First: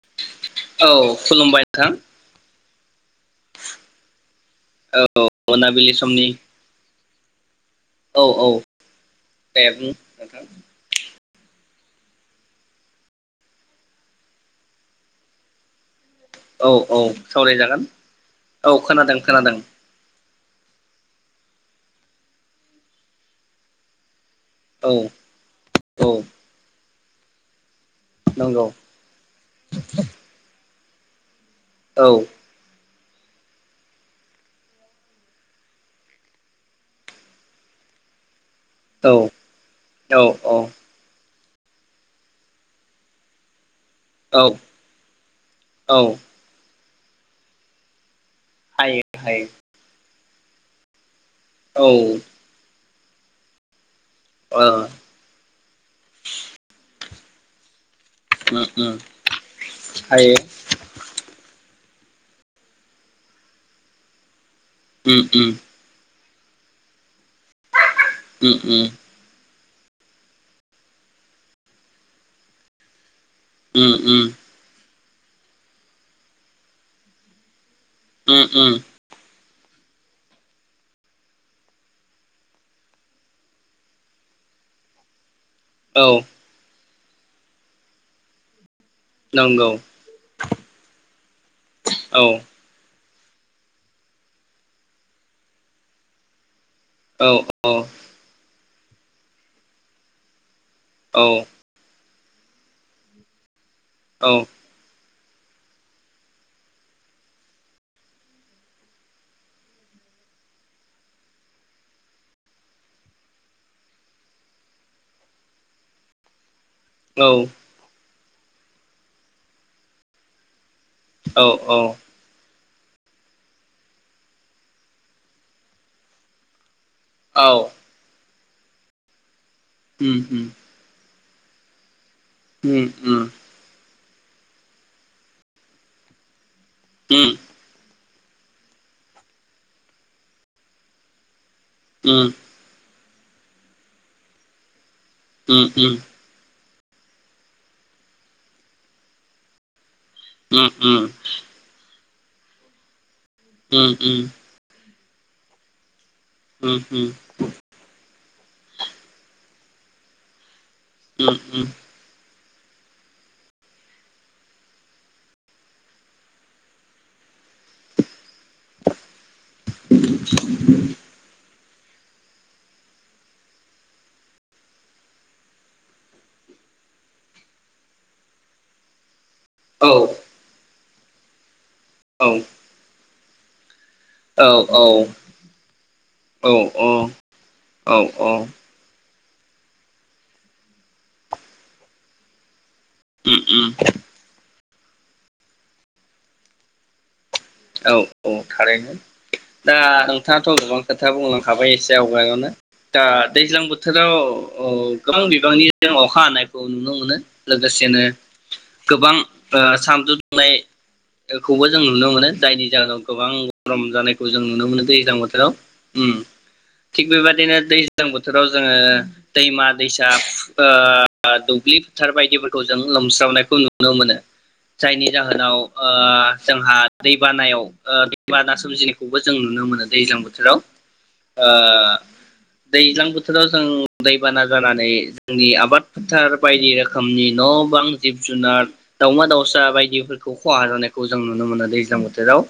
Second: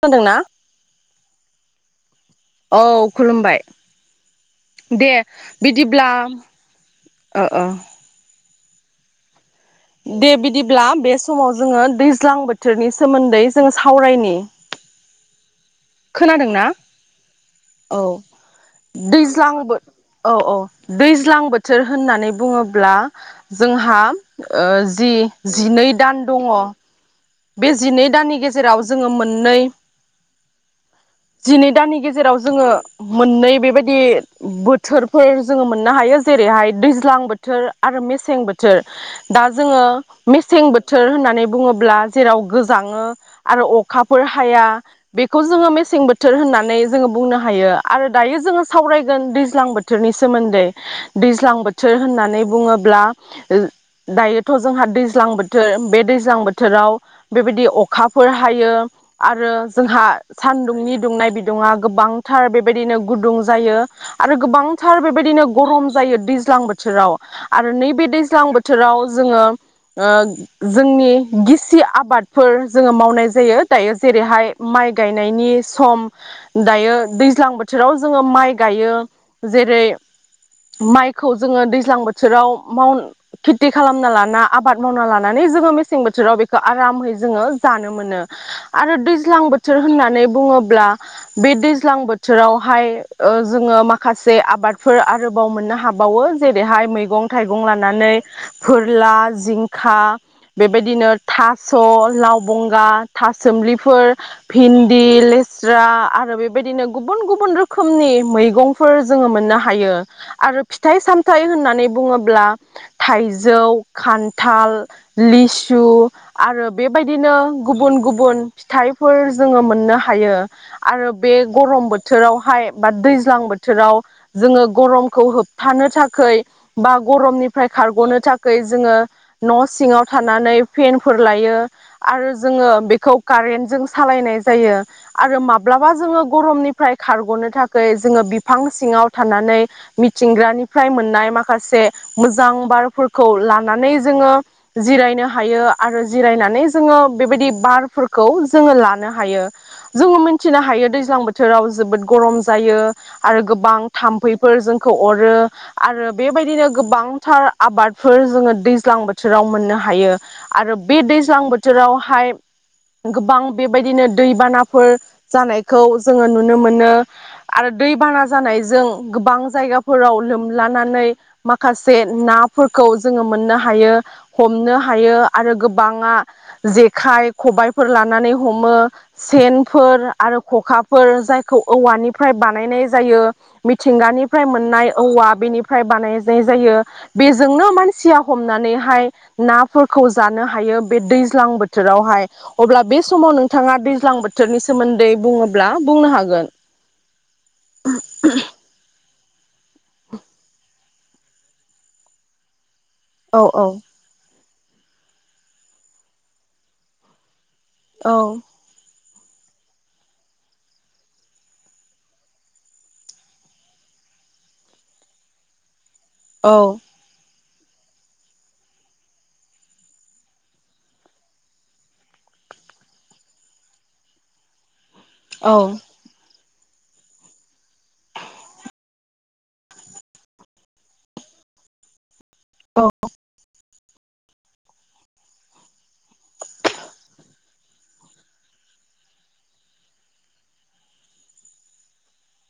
खोनादों ना? औ खुलुमबाय नोंथां। औ खुलुमबाय दे औ मोनाबिलि बिदिब्ला समनि अ अ औ औ दे बुं दे नोंथां बिदिब्ला बे समाव जोङो दैज्लां बोथोरनि सोमोन्दै जोङो सावरायनि। खोनादोंना औ औ सावरायजागोन औ औ खोनादों दैज्लां खोनादों औ औ दैज ज्लां बोथोर होननानै बुङोब्ला जोंहा ओ औ जि जिनै औ दान दङ बे जिनै दाननि नंगौ गेजेराव जोङो मोननै जिनै दाननि औ गेजेराव जोङो मोननै बेबायदि बोथोरफोर जोङो मोननो हायो जेरैहाय दैज्लां बोथोर आरो मेसें बो थोर औ दा जोङो औ मेसें औ बोथोर होननानै बुङोब्ला जेराव गोजाङो आरो अ खाफोर औ हाया बेखौ जोङो औ मेसें बोथोर होननानै जोङो बुंनो हायो आरो दायो जोङो हायो सावरायगोन हायो दैज्लां बोथोरनि सोमोन्दै दैज्लां बोथोर औ होननानै बुङोब्ला ओ दायोथ' जोंहा ओ दैज्लां बोथोर बे दैज्लां बोथोराव बेबायदि अ खाफोर उम हायो उम आरो जोंहा हायो सानदुंनि दुंनाय बिदुंआ गोबांथार बेबायदिनो गुदुं जायो आरो गोबांथार उम बेबायदिनो उम गरम जायो दैज ज्लां बोथोराव आरो नैबे दैज्लां उम बोथोराव जोङो ओ जोंनि गिस सि आबादफोर जोङो मावनाय जा जायो दायो उम जेरैहाय माइ गायनायनि सम दायो दैज्लां बोथ थोराव जोङो उम माइ उम गायो जेरै माइखौ जोङो दैज्लां बोथोराव माव खेथि खालामना लाना आबाद मावना लाना नानै जोङो मेसें औ बोथोराव बे आरामै जोङो जानो मोनो। आरो दैज्लां नंगौ बोथोर होननानै बुङोब्ला बे दैज्लां औ बोथोरावहाय ओ जोङो माखासे आबादफोर आरोबाव मोननो हाबावो जेर रैहाय औ मैगं-थाइगं औ लानानै फोरला, जिंखा बेबायदि औ थास' लाव बंगा, थासोमलि फोर औ भिन्दि लेस्रा आरो बेबायदिनो गुबुन गुबुन रोखोमनि मैगंफोर जोङो मोननो हायो आरो फिथाइ-सामथाइ होननानै बुङोब्ला थाइजौ, खान्थाल, लिसु आरो बेबायदिनो गुबुन-गुबु गुबुन फिथाइफोर जोङो मोननो हायो। आरो बे औ गरम बोथोरावहाय बा दैज्लां बोथोराव जोङो गरमखौ होबथानो थाखोय बा औ गरमनिफ्राय खारग'नो थाख खै जोङो न' सिङाव उम उम थानानै फोर लायो। आरो जोङो उम बेखौ उम कारेन्ट जों। सालायनाय जायो आरो माब्लाबा जोङो गरमनि। फ्राय उम खारग'नो थाखोय। जोङो बिफां सिङाव थानानै मिथिंग्रानिफ्राय मोननाय माखासे। खासे मोजां बारफोर। खौ लानानै जोङो जिराय। हायो उम उम आरो जिरायनानै जो जोङो बेबायदि बारफोरखौ जोङो लानो हायो। जोङो मिथिनो उम हायो उम दैज्लां बोथोराव जोबोद। गरम जायो। आरो गोबां उम उम थाम्फैफोरजों। खौ अरो आरो। बेबायदिनो उम उम गोबांथार आबाद। फोर जोङो दैज्लां बोथोराव मोननो हायो। आरो बे उम दैज्लां उम बोथोरावहाय। गोबां बेबायदिनो दैबानाफोर जानायखौ जोङो नुनो मोनो आरो दैबाना जानायजों गोबां जायगाफोराव लोमलानानै माखासे नाफोरखौ जोङो मोननो हायो हमनो। हायो आरो गोबाङा जेखाइ खबाइफोर लानानै हमो। औ सेनफोर औ आरो खखा फोर जायफोर खौ औवानिफ्राय बानायनाय जायो। मिथिंगानिफ्राय औ मोननाय औवा औ बेनिफ्राय बानायनाय जायो औ बेजोंनो औ मानसिया उम हमनानैहाय। ना। फोरखौ जानो हायो बे दैज्लां बोथोरावहाय। अब्ला बे समाव उम नोंथाङा दैज्लां बोथोरनि सोमोन्दै बुङोब्ला बुंनो हागोन। औ औ थारैनो। दा नोंथाङाथ' गोबां खोथा बुंलांखाबाय एसे आवगायावनो। दा औ दैज्लां औ बोथोराव अ गोबां बिबांनि जों अखा हानायखौ नुनो मोनो। लोगोसेनो औ गोबां ओ सानदुं दुंनायखौबो जों नुनो मोनो। जायनि जाहोनाव गोबां गरम जानायखौ जों नुनो मोनो दैज्लां बोथोराव। उम औ थिग बेबादिनो दैज्लां बोथोराव जोङो दैमा दैसा ओ दुब्लि फोथार बायदिफोरखौ जों लोमस्रावनायखौ नुनो मोनो। जायनि जाहोनाव ओ जोंहा दैबानायाव ओ दैबाना सोमजिनायखौबो जों नुनो मोनो दैज्लां बोथोराव। ओ औ दैज्लां बोथोराव जों दैबाना जानानै जोंनि आबाद फोथार बायदि रोखोमनि न' बां, जिब जुनार, दावमा दाउसा बायदिफोरखौ खहा जानायखौ जों नुनो मोनो दै ज्लां बोथोराव।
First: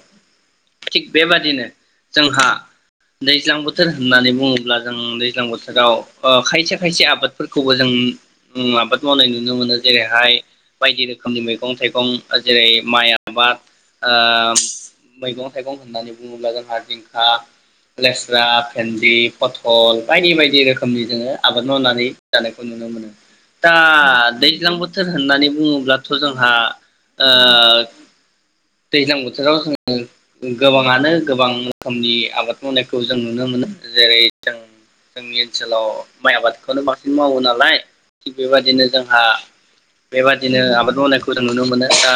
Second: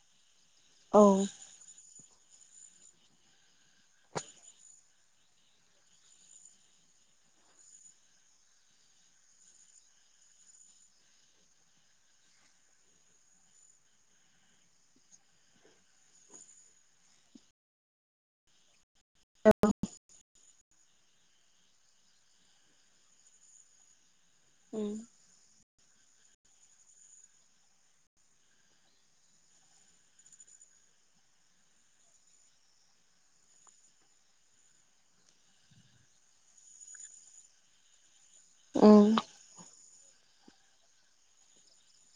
औ थिग बेबादिनो जोंहा दैज्लां बोथोर होननानै बुङोब्ला जों दैज्लां बोथोराव ओ खायसे खायसे आबादफोरखौबो जों आबाद मावनाय नुनो मोनो। जेरैहाय बायदि रोखोमनि मैगं थाइगं जेरै माइ आबाद ओ मैगं थाइगं होननानै बुङोब्ला जोंहा जिंखा, लेस्रा भिन्दि, पथल बायदि बायदि रोखोम रोखोमनि जोङो आबाद मावनानै जानायखौ नुनो मोनो। दा दैज्लां उम बोथोर होननानै बुङो ब्लाथ' जोंहा ओ दैज्लां बोथोराव जोङो गोबाङानो गोबां रोखोमनि आबाद मावनायखौ जों नुनो मोनो। जेरै जों जोंनि ओनसोलाव माइ आबादखौनो बांसिन मावो नालाय थिग बेबायदिनो जोंहा औ बेबादिनो आबाद मावनायखौ जों नुनो मोनो। दा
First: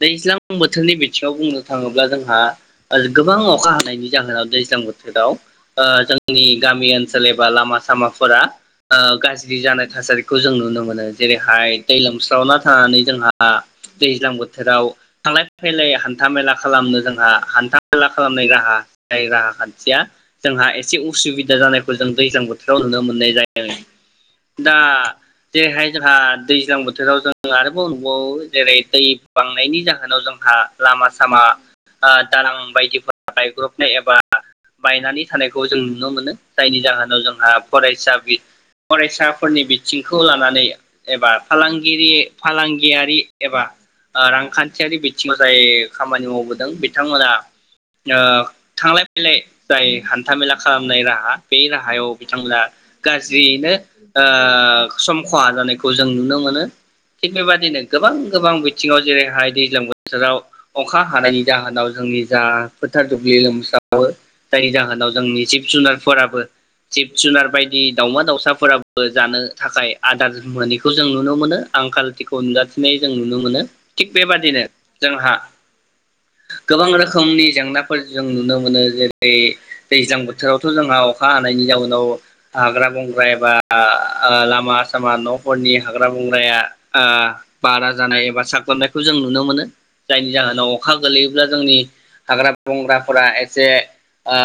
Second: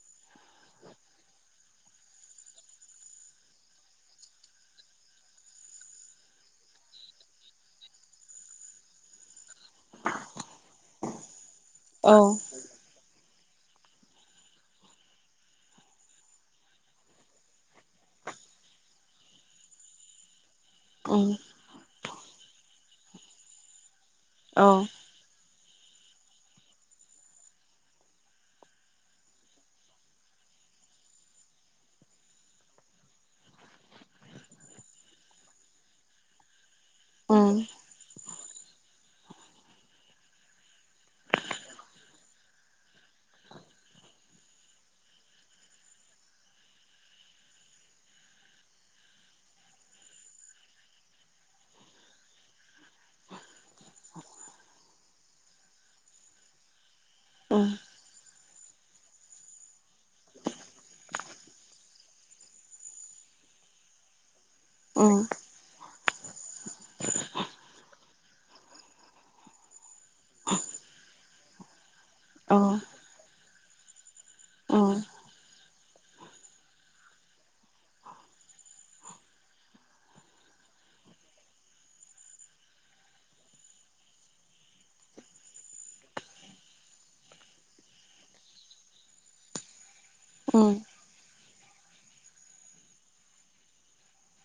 दैज्लां बोथोरनि बिथिङाव बुंनो थाङोब्ला जोंहा गोबां अखा हानायनि जाहोनाव दैज्लां बोथोराव ओ जोंनि गामि ओनसोल एबा लामा सामाफोरा ओ गाज्रि जानाय थासारिखौ जों नुनो मोनो। जेरै हाय दै लोमस्रावना थानानै जोंहा हा दैज्लां बोथोराव थांलाय फैलाय हान्था मेला खालामनो जोंहा हान्था मेला खालामनाय राहा जाय राहा खान्थिया जोंहा एसे उम उसुबिदा जानाय खौ जों दैज्लां बोथोराव नुनो मोननाय जायो। औ दा जेरैहाय जोंहा दैज्लां बोथोराव जों आरोबाव नुबावो जेरै दै बांनायनि जा होनाव जोंहा लामा सामा आ दालां बायदिफोरा गायग्र'बनाय एबा बायनानै थानायखौ जों नुनो मोनो। जायनि जाहोनाव उम जोंहा उम फरायसा बि फरायसाफोरनि बिथिंखौ लानानै एबा फालांगिरि फालांगियारि एबा रांखान्थि थियारि बिथिङाव जाय खामानि मावबोदों बिथांमोना ओ थांलाय आ फैलाय जाय हान्थामेला खालामनाय राहा बे राहायाव बिथांमोना गाज्रियैनो आ सम खहा जानायखौ जों नुनो मोनो। थिग बेबादिनो गोबां गोबां बि थिङाव जेरैहाय दैज्लां बोथोराव अखा हानायनि जाहोनाव जोंनि जा फोथार दुब्लि लोमसावो जायनि जाहोनाव उम जोंनि जिब जुनार फोराबो जिब जुनार बायदि दावमा दाउसाफोराबो जानो थाखाय आदार मोनैखौ जों नुनो मोनो आंखाल खौ औ नुजाथिनाय जों नुनो मोनो थिग बेबादिनो उम जोंहा गोबां रोखोमनि जेंनाफोर जों नुनो मोनो जेरै दैज्लां बोथोरावथ जोंहा अखा हानायनि जाउनाव हाग्रा बंग्रा एबा लामा सामा नफोरनि हाग्रा बंग्राया आ बारा जानाय एबा साग्लोबनाय खौ जों नुनो मोनो जायनि जाहोनाव उम अखा गोलैयोब्ला जोंनि हाग्रा बंग्राफोरा एसे आ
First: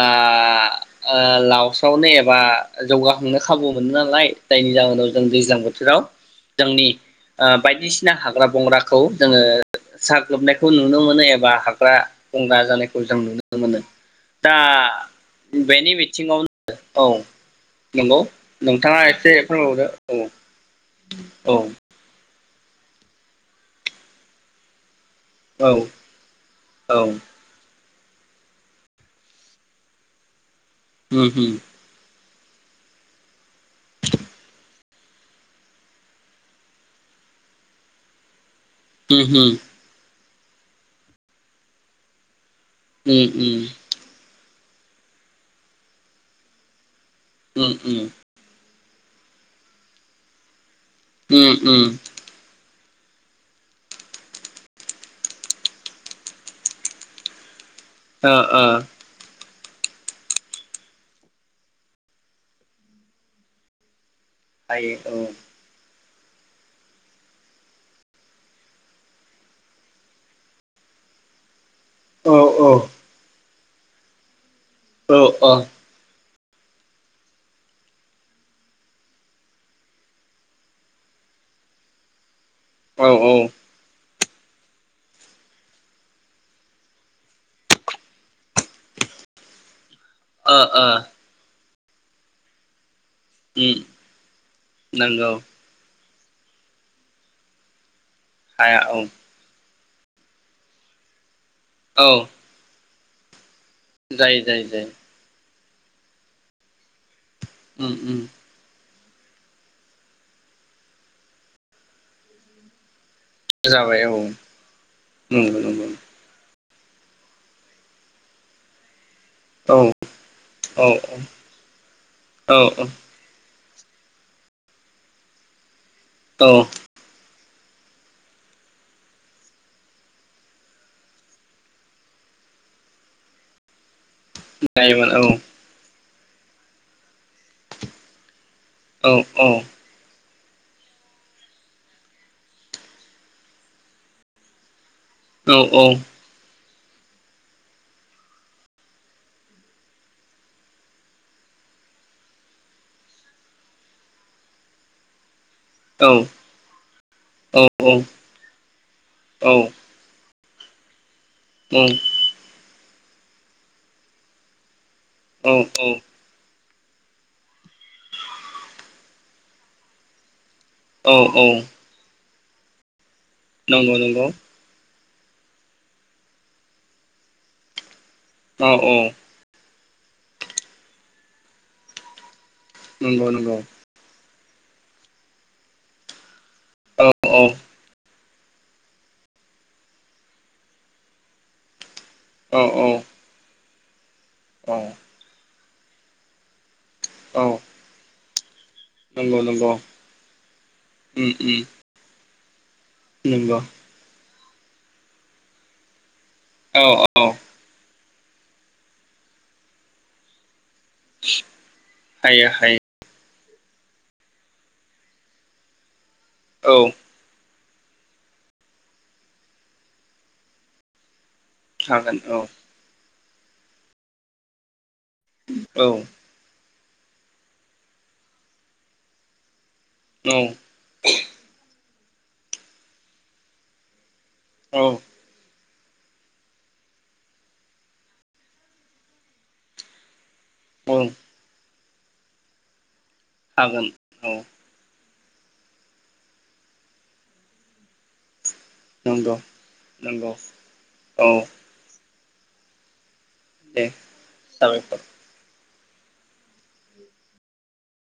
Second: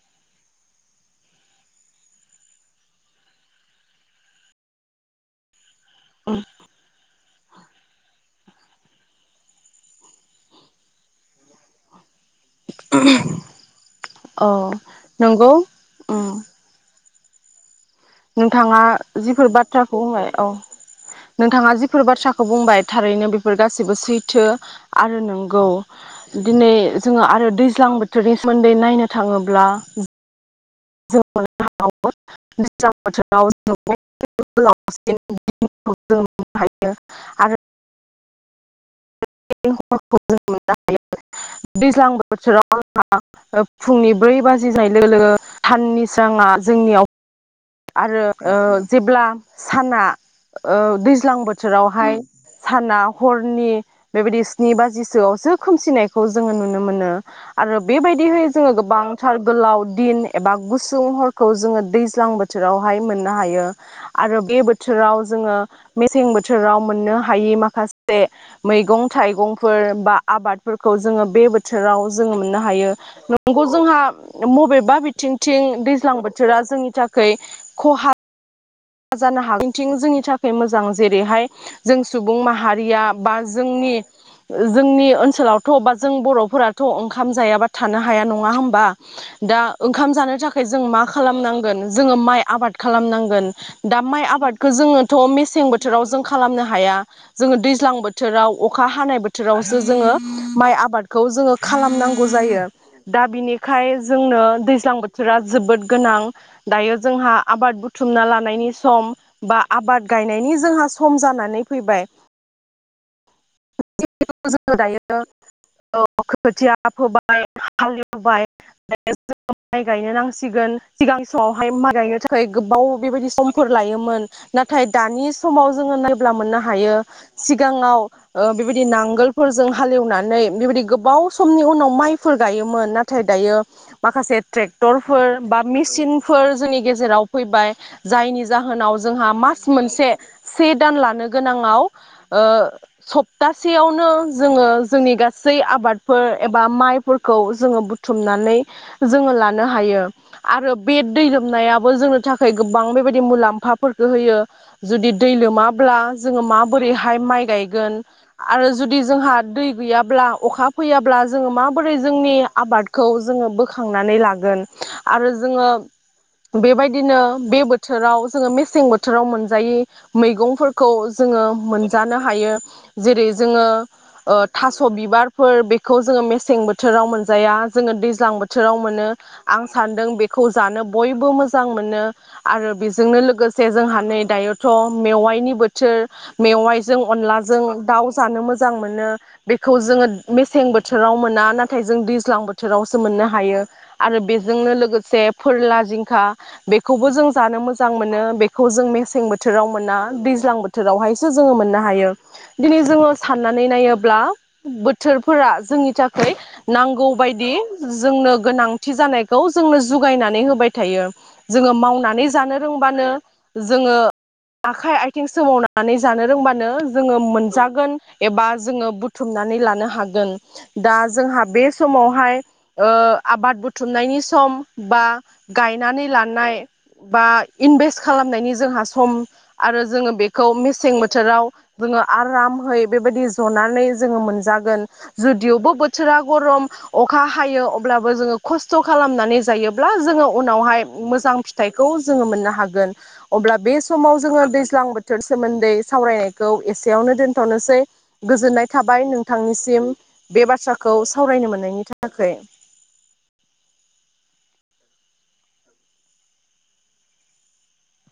आ लावस्रावनो एबा जौगाखांनो खाबु मोनो नालाय जायनि जाहोनाव जों दैज्लां बो जेराव जोंनि आ बायदिसिना हाग्रा बंग्राखौ जोङो साग्लोबनायखौ नुनो मोनो एबा हाग्रा बंग्रा जानायखौ जों नुनो मोनो औ दा नंगौ बेनि उम बिथिङावनो औ नंगौ नोंथाङा एसे जिफोर बाथ्राखौ फोरमायहरदो होनाय औ औ नोंथाङा जिफोर बाथ थ्राखौ बुंबाय थारैनो बेफोर गाससिबो सैथो आरो औ नोंगौ दिनै औ जोङो आरो दैज्लां बोथ थोरनि सोमोन्दै नायनो थाङोब्ला उम [unintelligible] दैज्लां बोथोराव [unintelligible] हायो आरो उम हुम। [unintelligible] दैज्लां बोथोराव उम उम [unintelligible] ओ फुंनि ब्रै बाजि [unintelligible] साननि सोरांङा जोंनियाव आरो ओ जेब्ला साना ओ उम दैज्लां उम बोथोरावहाय साना हरनि बेबायदि स्नि बाजिसोआवसो खोमसिनायखौ जोङो नुनो मोनो। आरो ओ बेबायदिहै ओ जोङो गोबांथार गोलाव दिन एबा गुसुं हरखौ जोङो दैज्लांबो बोथोरावहाय मोननो हायो। आरो बे हायो बोथोराव जोङो मेसें बोथोराव मोननो हायि माखासे मैगं थाइगंफोर बा आबादफोरखौ जोङो बे बोथोर बोथोराव औ जोङो मोननो हायो। बेखौ जोंहा मबेबा औ बिथिंथिं दैज्लां बोथो थोरा जोंनि थाख खै खहा जानो हागै बेथिं जोंनि थाखाय मोजां जेरैहाय जों सुबुं सुबुं औ माहारिया ओ ओ बा उम जोंनि ओ जोंनि ओनसोलावथ' बा जों बर'फोराथ' ओं ओंखाम जायाबा थानो हाया नङा होमबा दा ओंखाम जानो थाखाय जों मा खालामनांगौ जोङो माइ आबादखौ खालामनांगोन। दा माइ आबादखौ जोङोथ' नंगौ मेसें बोथोराव जों खालामनो हाया जोङो दैज्लां बोथोर बोथोराव हाया अखा औ हानाय बोथोराव त जो माइ आबादखौ जोङो औ खालामनांगौ जायो। दाबिनि खाय जोंनो जायो जायो जायो दैज्लां बोथोरा जोबोद गोनां दायो जोंहा आबाद उम उम बुथुमना लानायनि सम बा आबाद गायनायनि जोंहा सम जानानै फैबाय जाबाय औ, जोङो दायो उम नंगौ। खोथिया फोबाय हालेवबाय ज औ माइ गायनो नांसिगोन औ सिगांनि समावहाय माइ गायनो थाखाय औ औ गोबाव बेबायदि सम फोर लायोमोन नाथाय दानि समाव जोंङो नायब्ला औ मोननो हायो सिगाङाव ओ बेबायदि नांगोलफोरजों हालेवनानै बेबायदि गोबाव समनि उनाव माइफोर गायोमोन नाथाय दायो माखासे जायोमोन औ ट्रेक्टरफोर बा मेसिन फोर जोंनि गेजेराव फैबाय जायनि जा जाहोनाव औ जोंहा औ मास मोनसे से दान लानो गोनाङाव ओ सप्तासेयावनो जोङो जोंनि औ गासै आबादफोर एबा बा माइफोरखौ जोङो बुथुमनानै जोङो लानो हायो आरो बे दै लोमनायाबो जोंनि थाखाय गोबां बेबायदि मुलामफाफोरखौ होयो जोदि दैलोमो माब्ला औ जोङो माबोरैहाय माइ औ गायगोन आरो जुदि जोंहा दै गैयाब्ला अखा फैयाब्ला जोङो माबोरै जोंनि आबाद खौ जोङो बोखांनानै लागोन आरो औ जोङो बेबायदिनो बे बो थोराव जोङो मेसें बोथोराव मोनजायोय मैगंफोर खौ औ जोङो औ मोनजानो हायो। जेरै जोङो नंगौ नंगौ ओ थास' बि बारफोर बेखौ जोंङो मेसें बोथोराव मोनजाया जोंङो दै ज्लां औ बोथोराव औ मोनो आं सानदों बेखौ जानो बय बो मोजां मोनो आरो बेजोंनो नंगौ नंगौ लोगोसे जोंहा नै दायोथ' मेवाइनि बोथोर मेवाइजों औ औ अनलाजों दाउ जानो मोजांमोनो बेखौ जोंङो मेसें बोथोराव मोना नाथाय जों दैज्ल ज्लां औ बोथोरावसो मोननो हायो। आरो बेजोंनो औ लोगोसे फोरला जिंखा बेखौबो जों औ जानो मोजां मोनो बे खौ जों मेसें नंगौ बोथोराव नंगौ मोना दैज्लां बोथोरावहायसो उम जोङो उम मोननो हायो दिनै जोङो नंगौ साननानै नायोब्ला बोथोरफोरा जोंनि था खै औ नांगौ औ बायदि जोंनो गोनांथि जानायखौ जोंनो जुगायनानै होबाय थायो जों मावनानै हायो जानो हायो रोंबानो जोङो आखाइ आथिं सोमावनानै जानो रोंबानो औ जोङो मोनजा गोन एबा जों बुथुमनानै लानो हागोन दा जोंहा बे हागोन समावहाय औ ओ आबाद बुथुमनायनि सम बा औ गायनानै लानाय बा इनभेस्ट खालामनायनि जोंहा सम आरो जोङो औ बेखौ मेसें बोथोराव जोङो आरामहै बेबायदि जनानै जों औ मोनजागोन जुदिअबो बोथोरा गरम अखा हायो अब्लाबो जोङो खस्थ खालामनानै जायोब्ला जोङो उनावहाय औ मोजां बेखौ जों मोननो हागोन अब्ला बे हागोन समाव औ जोङो दैज्लां बोथोर सोमोन्दै सावरायनायखौ एसेयावनो दोनथनोसै गोजोननाय थाबाय नंगौ नोंथांनिसिम नंगौ बे बाथ्राखौ औ सावरायनो मोननायनि थाखाय। थाखै। दे साबायखर।